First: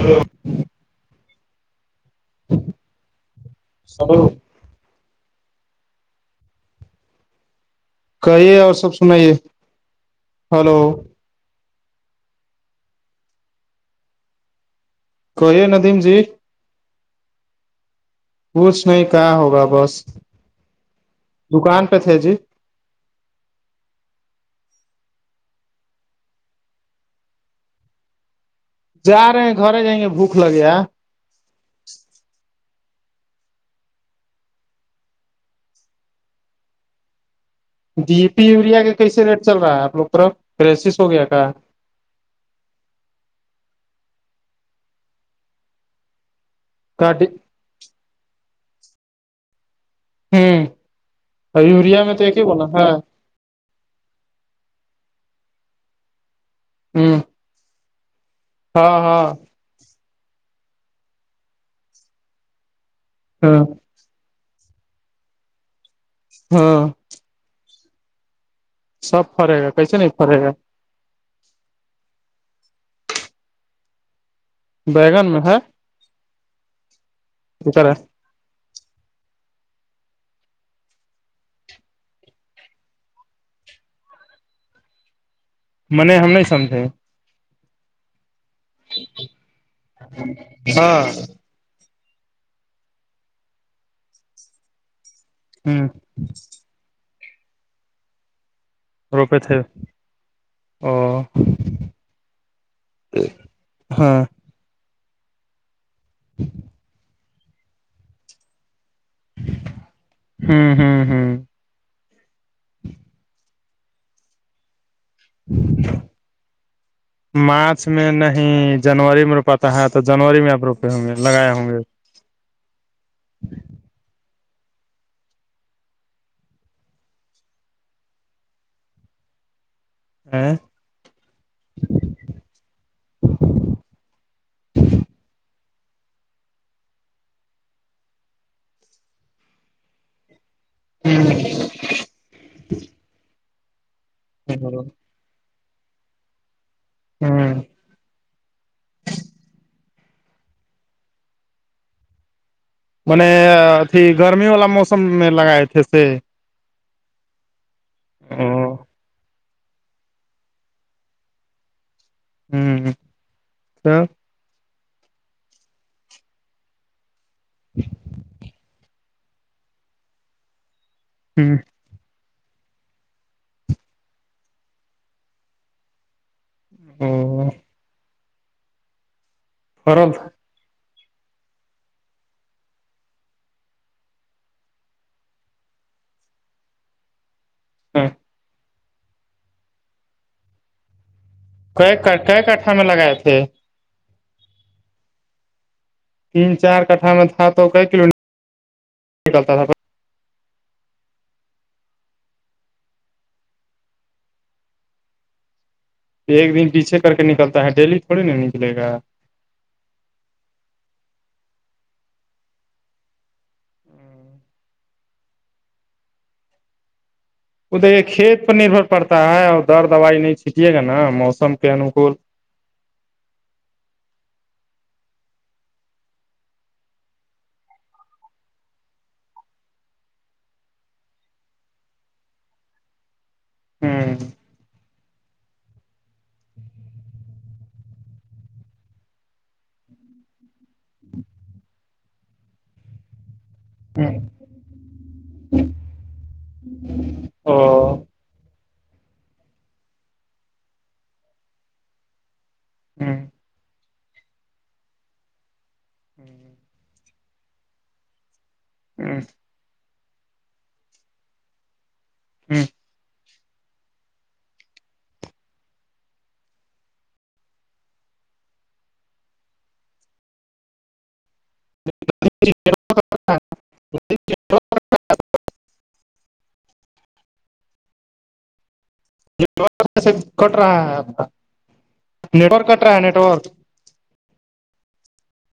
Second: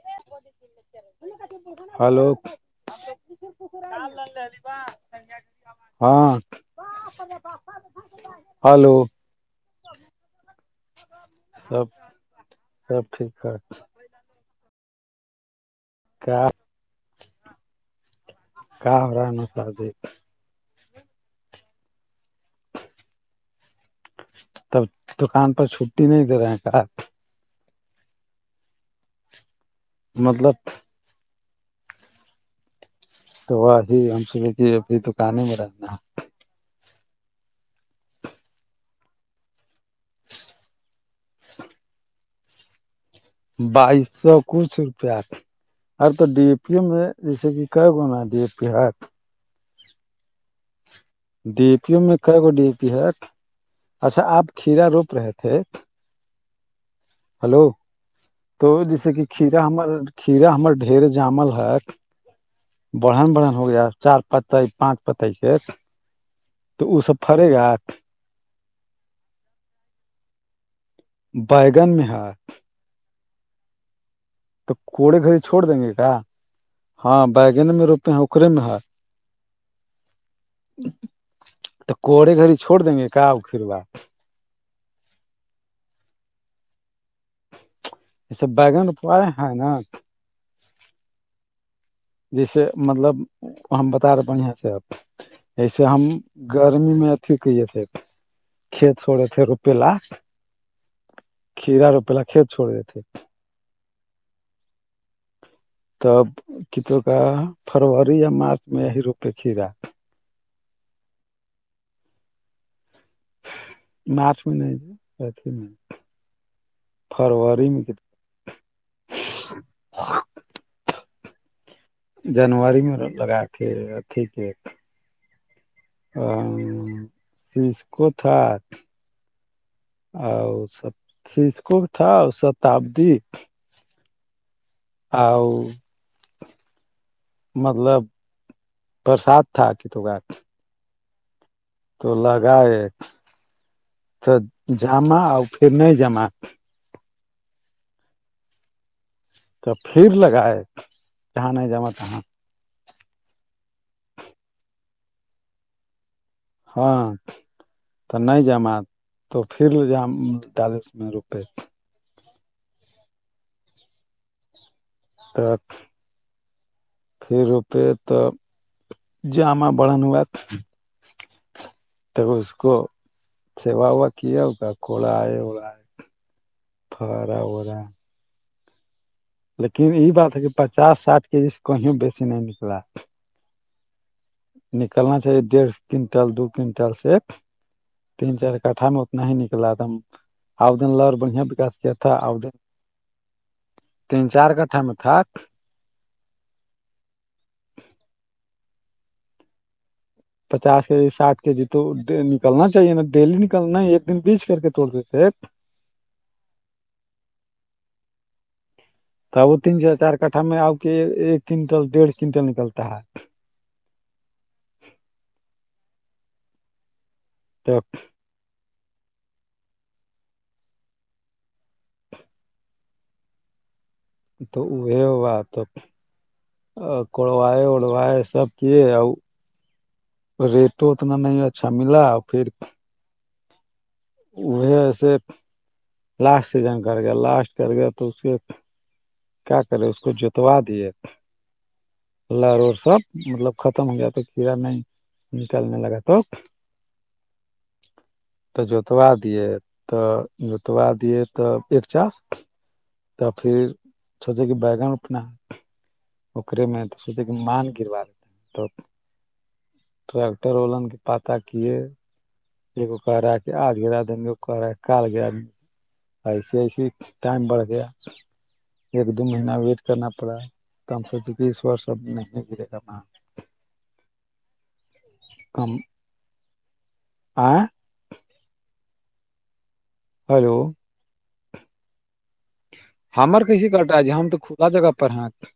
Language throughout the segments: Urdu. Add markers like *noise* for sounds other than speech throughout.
ہلو ہلو سب- ہاں کہیے اور سب ہلو سنائیے ہلو سب- سب ٹھیکٹھاک کہئیے ندم جی- ہاں کوچھ نہیں کیا ہوگا بس دکان پہ تھے جی- تب دکان پر چھٹی نہیں دے رہے ہیں ک- جا رہے ہیں گھر جائیں گے بھوک لگے مطلب تو وہ ہم سےے کہ ابھی دکان میں رہنا ڈی پی یوریا کے کیسے ریٹ چل رہا ہے آ لوگ طرف کرریسس ہو گیا کا بائیس سو کچھ روپیہ ار تو ڈی ای پی او میں کا جیسے کہ ک گونا دی کےحات ہوں ڈی ا پیو یوریا میں تو ک ایک ہی گو بولا ڈی ا پی ہے اچھا آپ کھیرا روپ رہے تھے ہوں ہلو تو جیسے کہ کھیا ہم کھیرا ہمر ڈھیر جامل ہے بڑھن بڑھن ہاں ہو گیا چار پتائی پانچ پتائی سے ہاں تو وہ سب پڑے گا آ سب پڑے گا کیسے نہیں پرے گا بیائیگان مہار تو کوڑے بیگن گھڑی میں ہے چھوڑ دیں گے کیا ہاں بیگن میں کرا روپے ہیں اکرے میں ہے تو کوڑے گھڑی چھوڑ دیں گے کاؤ پھروا م نے ہم نہیں سمجھے ایس بگن پڑے ہے نا ہاں جیسے مطلب ہم بتا رہے بڑھیا سے آپ جسے ہم ہ گرمی میں اھی کہئیے سےب کھیت چھوڑے تھے روپے ل او کھیرا روپی ل کھیت چھوڑ دی تھے ہاں تب کت کا فروری یا مارچ میں یہ روپے کھی را ہوں ہوں ہوں ناچ ہوئی ن ج مارچ میں نہیں جنوری میں روپاتا ہے تو جنوری میں آپ روپے ہوں گے لگائے ہوں گے جنوری میں لگا کے اھی پ ہ چیس ک تھا ا سب سیسک تھا شتابدی آؤ مطلب برسات تھا کتوں کا ہوں تو لگاائے تو ہوں جما اور پھر نہیں جمع ہوں پھر لگائے جہاں نہیں جمعاں م نے اھی گرمی والا موسم میں لگائے تھے سے ہاں تو نہیں جم ہوں آ تو پھر ج ڈالس میں روپے ہوں تو ت پھر روپے توب جو آ بڑان بات ہوں تب اس کو سیوا ووا کیا ہوگا کھڑا آئے اڑا آئے خارا او ہو رہا لیکن یہ فرل بات ہے کہ پچاس ساٹھ کے جی سے کہیں بیسی نہیں نکلا نکلنا چاہیے ڈیڑھ کنٹل دو کنٹل سے ایک تین چار کھا میں اتنا ہی نکلا ا دم آؤن لا بڑھیا وکاس ک کیا تھا آؤ کئے دن کٹھا میں لگائے تھے تین چار کٹھا میں تھک تین چار کٹھا میں تھا تو کئی کلو میٹر نکلتا تھا پچاس کے جی ساھ کے جی تو نکلنا چاہیے نا ڈیلی نکلنا ہے ایک دن بیچ کر کے توڑ دیتے ایک دن پیچھے کر کے نکلتا ہے ڈیلی تھوڑی نا نکلے گا ت وہ تین سے چار کٹھا میں آ کے ایک کنٹل ڈیڑھ کنٹل نکلتا ہے ا تو دے کھیت پ نربھر پڑتا ہے اور در دوائی نہیں چھینٹیے گا نا موسم کے انوکول *unintelligible* تو ا ہوا تو *inaudible* *unintelligible* ا کڑوائے وڑوائے سب کیے آ *inaudible* *unintelligible* ریٹ تو اتنا نہیں اچھا ملا پھر ہوں اسے لاسٹ سیزن کر گیا لاسٹ کر گیا تو اس کے کیا کرے اس کو جتوا دیے فلہر اور سب مطلب ختم ہو گیا تو کیڑا میں نکلنے لگا تو ہ *unintelligible* *inaudible* تو ج *inaudible* *unintelligible* جتوا دیے ت جتوا دیے تب ایک چاس کٹ تب پھر سوچے کہ بیگن اپنا اے میں تو سوچے کہ مان گروا لیتا تو *unintelligible* ا *inaudible* *unintelligible* ٹریکٹر والن کے پاتہ کیے ہوں *inaudible* *unintelligible* یہگ کو کہ رہا کہ آج گرا دن کو کہ رہا ہے کال گرا د *unintelligible* ایسے ایسے ٹائم بڑھ گیا ایک دو مہین ویٹ کرنا پڑا ہےم سےکیس وورس اب نہیں گرے گا کم *unintelligible* *inaudible* آئ *inaudible* *unintelligible* نیٹک کٹ ہلو رہا ہے کا نیٹورک کٹ رہا ہے *unintelligible* *inaudible* ہمر کیسیے کرتا ہےجی ہم تو کلا جگہ پر ہیںت *unintelligible* *inaudible*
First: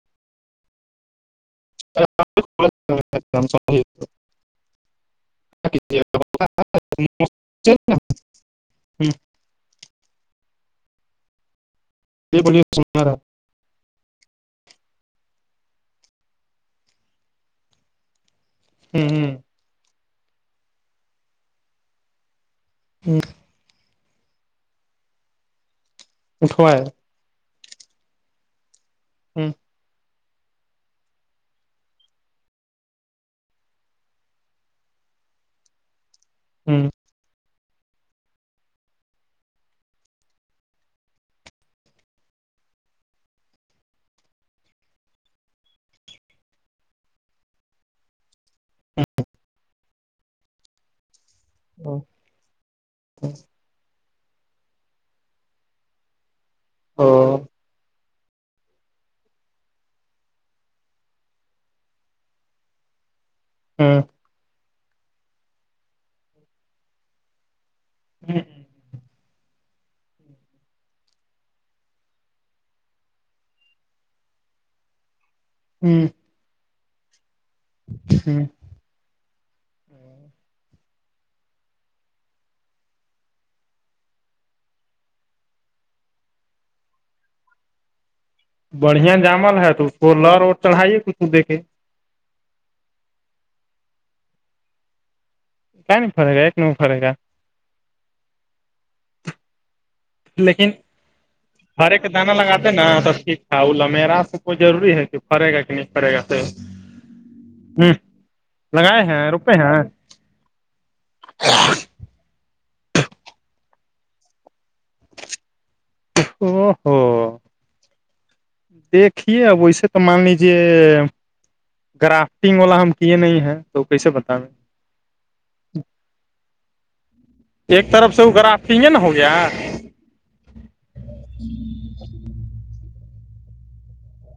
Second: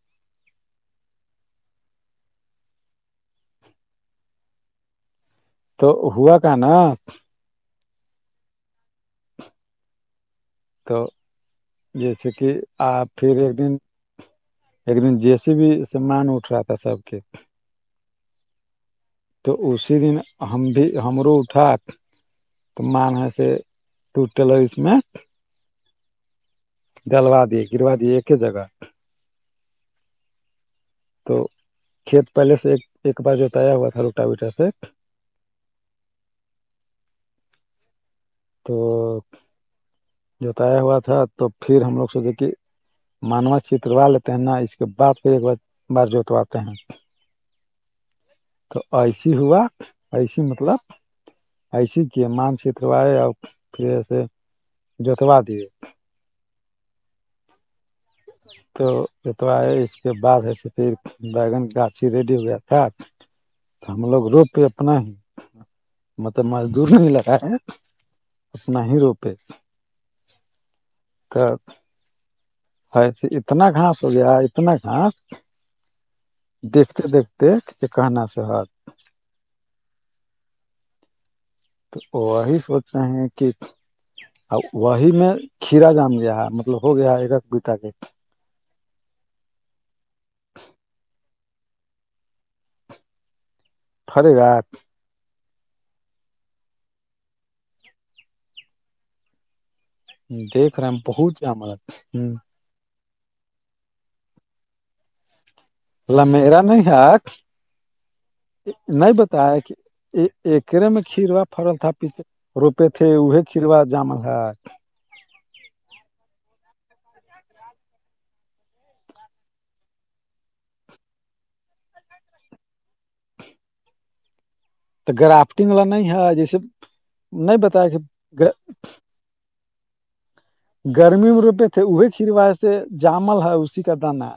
*unintelligible* تو ہوا کا نا *inaudible* *unintelligible* تو جیسے یہ کہ بولیے آ سنا رہا پھر ایک دن ایک دن جیسے بھی سمان اٹھ رہا تھا سب کے ہوں ہ *inaudible* *unintelligible* تو اسی دن ہم بھی ہمرو اٹھات تو مان ہے سے *unintelligible* *inaudible* ٹو ٹیلر اس میں *unintelligible* *inaudible* اٹھوائے دلوا دیے گروا دی ایک ہی جگہ ہوں *inaudible* *unintelligible* *inaudible* *unintelligible* تو کھیت پہلے سے ایک ایک بار جوتایا ہوا تھا لوٹا وٹا سے ہوں *inaudible* *unintelligible* تو جوتایا ہوا تھا تو پھر ہم لوگ سوچے کہ مانوس چتروا لیتے ہیں نا اس کے بعد پھر ایک بار بار جوتواتے ہیں ج *inaudible* *unintelligible* تو ایسیے ہوا ایسیے مطلب ایسیے ہی کی مان چتروائے اور پھرسے جوتوا دیے او *inaudible* *unintelligible* تو اتوا ہے اس کے بعد ہےس پھر بگن گاچ ہی ریڈی ہوئے تھا آپ *unintelligible* ہم لوگ رو پے اپنا ہی ملب مزدور نہیں لگا اپنا ہی روپے ت *inaudible* *unintelligible* ہسے اتنا گھاس ہو گیا اتنا گھاس ہوں *inaudible* *unintelligible* دیکھتے دیکھتے کہ کہنا سے ہوت تو وہی سوچتے ہیں کہ ا وہی میں کھیرا جام گیا ہے مطلب ہو گیا ایکک بیٹ کے بڑھیا جامل ہے تو اس کو لر اور چڑھائیے کچھ دے کے خری رات کیا نہیں پڑے گا ایک نمبر پڑے گا لیکن دیکھ رہے ہیں بہت ہی جم ہ نہ تو ٹیک تھا وہ ل میرا تو کوئی روری ہے کہ پڑے گا کہ نہیں فرے متل گا تو میرا نہیں ہے ہ لگائے نہیں ہیں بتایا روپے ہیں کہ ایکرے میں کھیر ہوا فرل تھا پیھے روپے تھے اے چروا جامل ہے او ہو دیکھیے اب ویسے تو مان لیجیے گرافٹنگ والا ہم کیے نہیں ہیں تو کیسے بتائیں تو گرافٹنگ ل نہیں ہے جیسے ایک طرف سے وہ گرافٹنگے نا ہو گیا گرمی میں روپے تھے وہی چرواائے سے جامل ہے اسی کا دانا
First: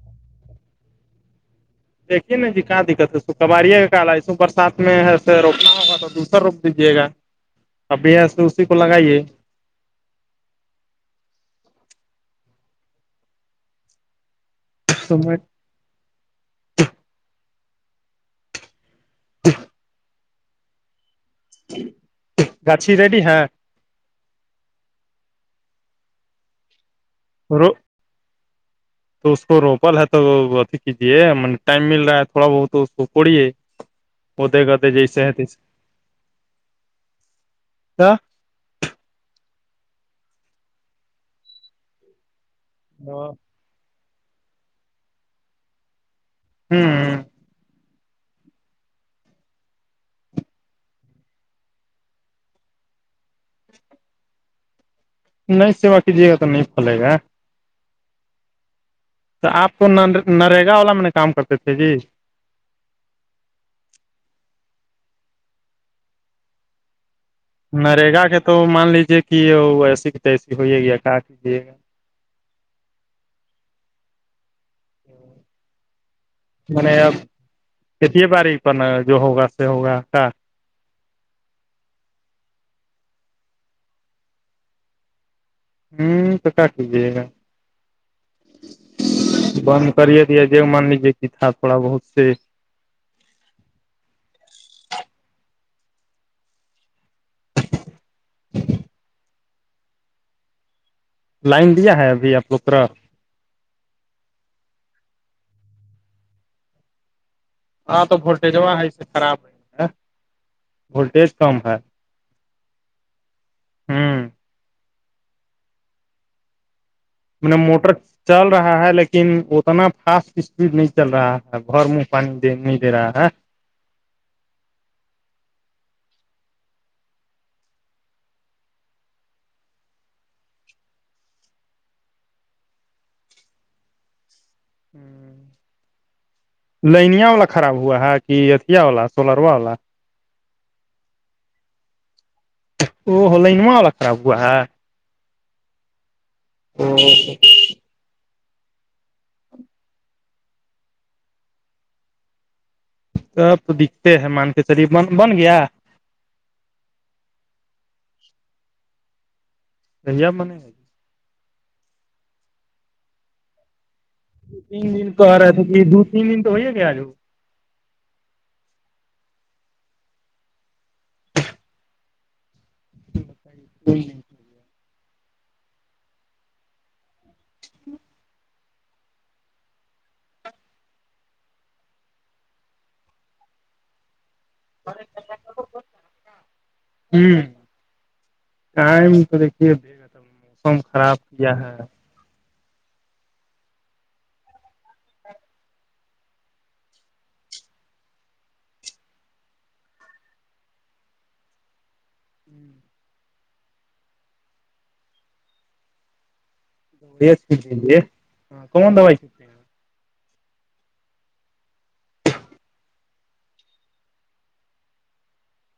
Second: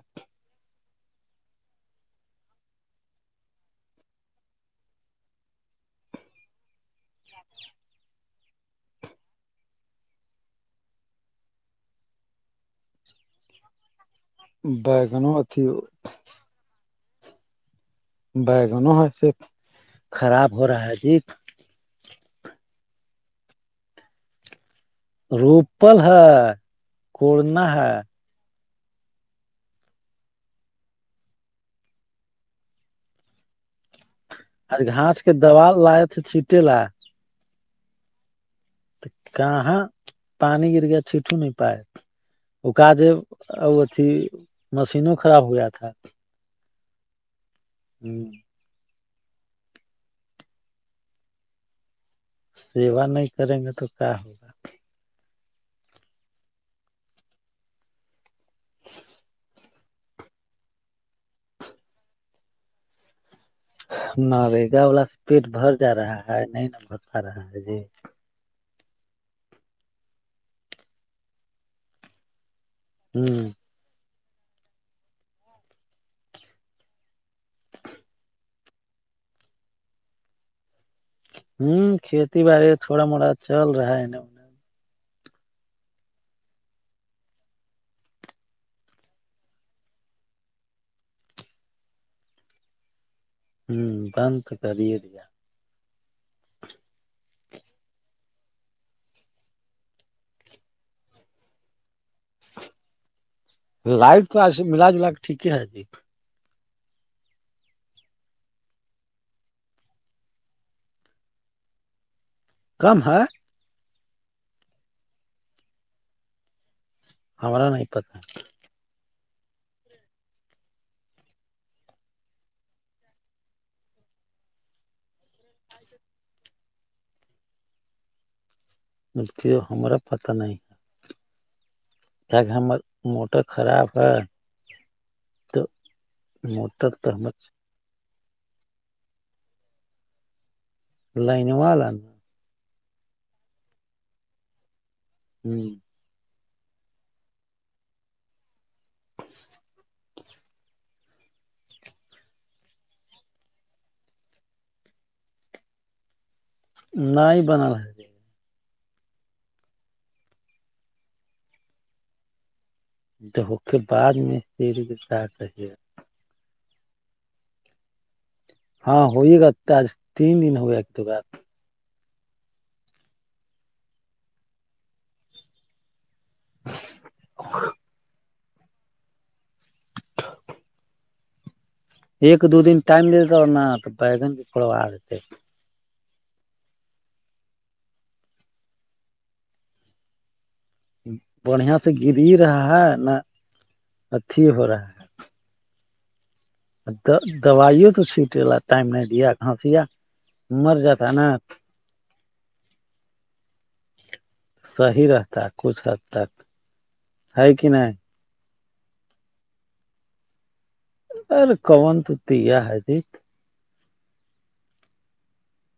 دیکھیے نا جی کہاں دقت ہے س کبااریا کا کال ہے سو برسات میں روکنا ہوگ تو دوسر دیجیے گا ابھی یہ سے اسی کو لگائیے تو بگن میں اھی بیگن ہےسے خراب ہو رہا ہے جی گچ ریڈی ہاں روپل ہے کورنا رو ہے تو اس کو روپل ہے تو اھی کیجیے ٹائم مل رہا ہے تھوڑا بہت اس کو پڑیے ا گھاس کے دیال لاائے تھے چھیٹے ل ہ *unintelligible* کہاں پانی گر گیا چٹو نہیں پائے ا کا ج ا ا تھی مشینوں خراب ہوا تھا ہوں ہ ہوں سیوا نہیں کریں گے تو کیا ہوگا نہیں سیوا کیجیے گا تو نہیں پھلے گا تو آپ کو نرگا والا میں کام کرتے تھے جی ن ریگا والا س پیٹ بھر جا رہا ہے نہیں ن بھر پا رہا ہے جی نرگا کے تو مان لیجیے کہ وہ ایسی ت ایسی ہوئیئے گییا کافے گا ہوں میں نے اب کھیت بڑ پر ن جو ہوگا سے ہوگا کا ہوں کھیتی باڑی تھوڑا موٹا چل رہا ہے نا ہوں تو کاٹ لیجیے گا بند کریے دیا ج مان لیجیے کہ تھا تھوڑا بہت سے ہوں ب تو کرریتیا لائن دیا ہے ابھی آپ لوگترا لائٹ تو ایس ملا جلا کے ٹیک ہے جی ہاں تو وولٹیجاں ہے اسے خراب نہیں وولٹیج کم ہے کم ہے ہوں م ہمارا نہیں موٹر پتا چل رہا ہے لیکن لیکن اتنا فاسٹ اسپیڈ نہیں چل رہا ہے گھر من پانی د نہیں دے رہا ہے مرتیو ہمار پتہ نہیں جاکہ ہمر موٹر خراب ہے ہ تو موٹر تو لینیا ہمار وال ل خراب ہوا کہ اتیا والا سولروا والا- لائن والا ن- ا لائنواں والا خراب ہووا ہے- ہوں ہ اب تو دکھتے ہے مان کے چلیے ب بن گیا- نہیں ہی بنا ہے- پنجاب میں نہیں ہے گ- د کے بعد میں- دو سری تین کے دن تو ساتھ آ رہا ہے تو رہیے گا کہ دو تین دن تو ہو ہییا گیا آج وہ- ہاں ہوئی گت آج تین دن ہوئیکت گ آ- ب اور ایک دو دن ٹائم دی دیتا اور ن تو بیگن بھی تھڑوا دیتے- ہ ٹائم تو دیکھیے ب- موسم خ بڑھیا سے گری رہا ہے نہ اتھی ہو رہا ہے- دوائیوں تو چھیٹ ل ٹائم نہیں دیا کھانسیا مر جاتا نا- ہوں صحیح رہتا کچھ حد تک- ہے کہ نہیں اں کومن دبائی چ- ار کون تیا آ جیت-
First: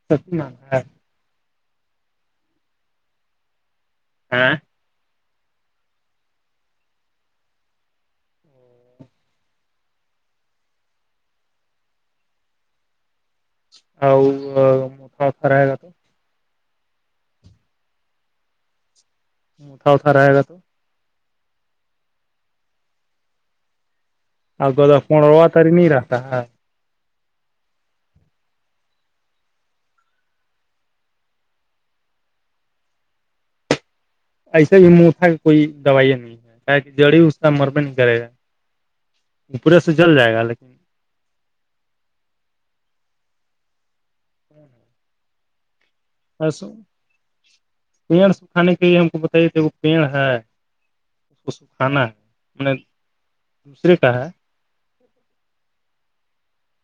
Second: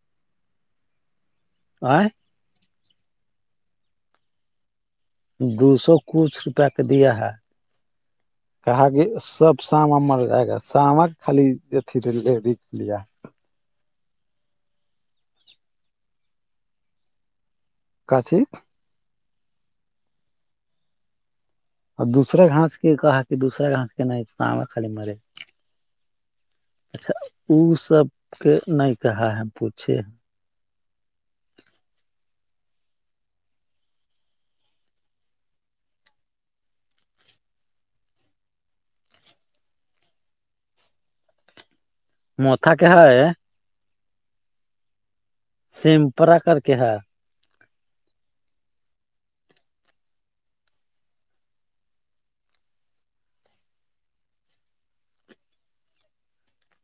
سپنا ہاں- *unintelligible* ہاں دو سو کچھ روپیہ کا دیا ہے- کہا کہ سب ساما مر جائے گا سامک خالی اھی ڈی لیا- آؤ مکھا خرا ہے گا تو- کاچ مھا اٹھا رہے گا تو اور دوسر گاس کی کہا کی دوسرا گاس کینا- ا گا کون روا تاری نہیں رہتا ہے- اچھا ا سب کے نہیں کہا ہے پوچھے ہیں- ایسے بھی مٹا کوئی دوائی نہیں ہے کہ جڑی اس کا مر بھی نہیں کرے گا- پورے سے جل جائے گا لیکن- مت کہ ہے سیم- س پڑ سب کھانے کے لیے ہم کو بتائیے تھے وہ پیڑ ہے- اس کو سکھانا ہے میں نے دوسرے کہا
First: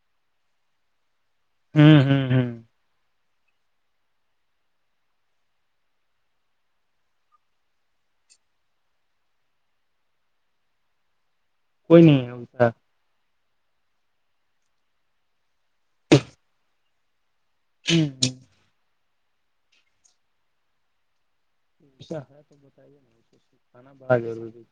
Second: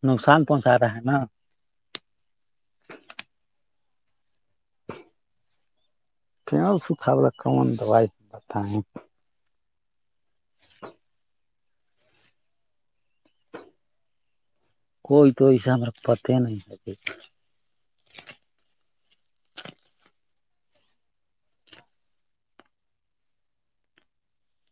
نقصان پہنچا رہا ہے نا- ہوں- ہوں ہوں پ سکھاءا کون دوائی بتیں- ہاں کوئی نہیں- اچ س کوئی تو ایس ہم پتے نہیں سکے- ہی ایسا ہے تو بتائیے نا کھانا بہ ضروری-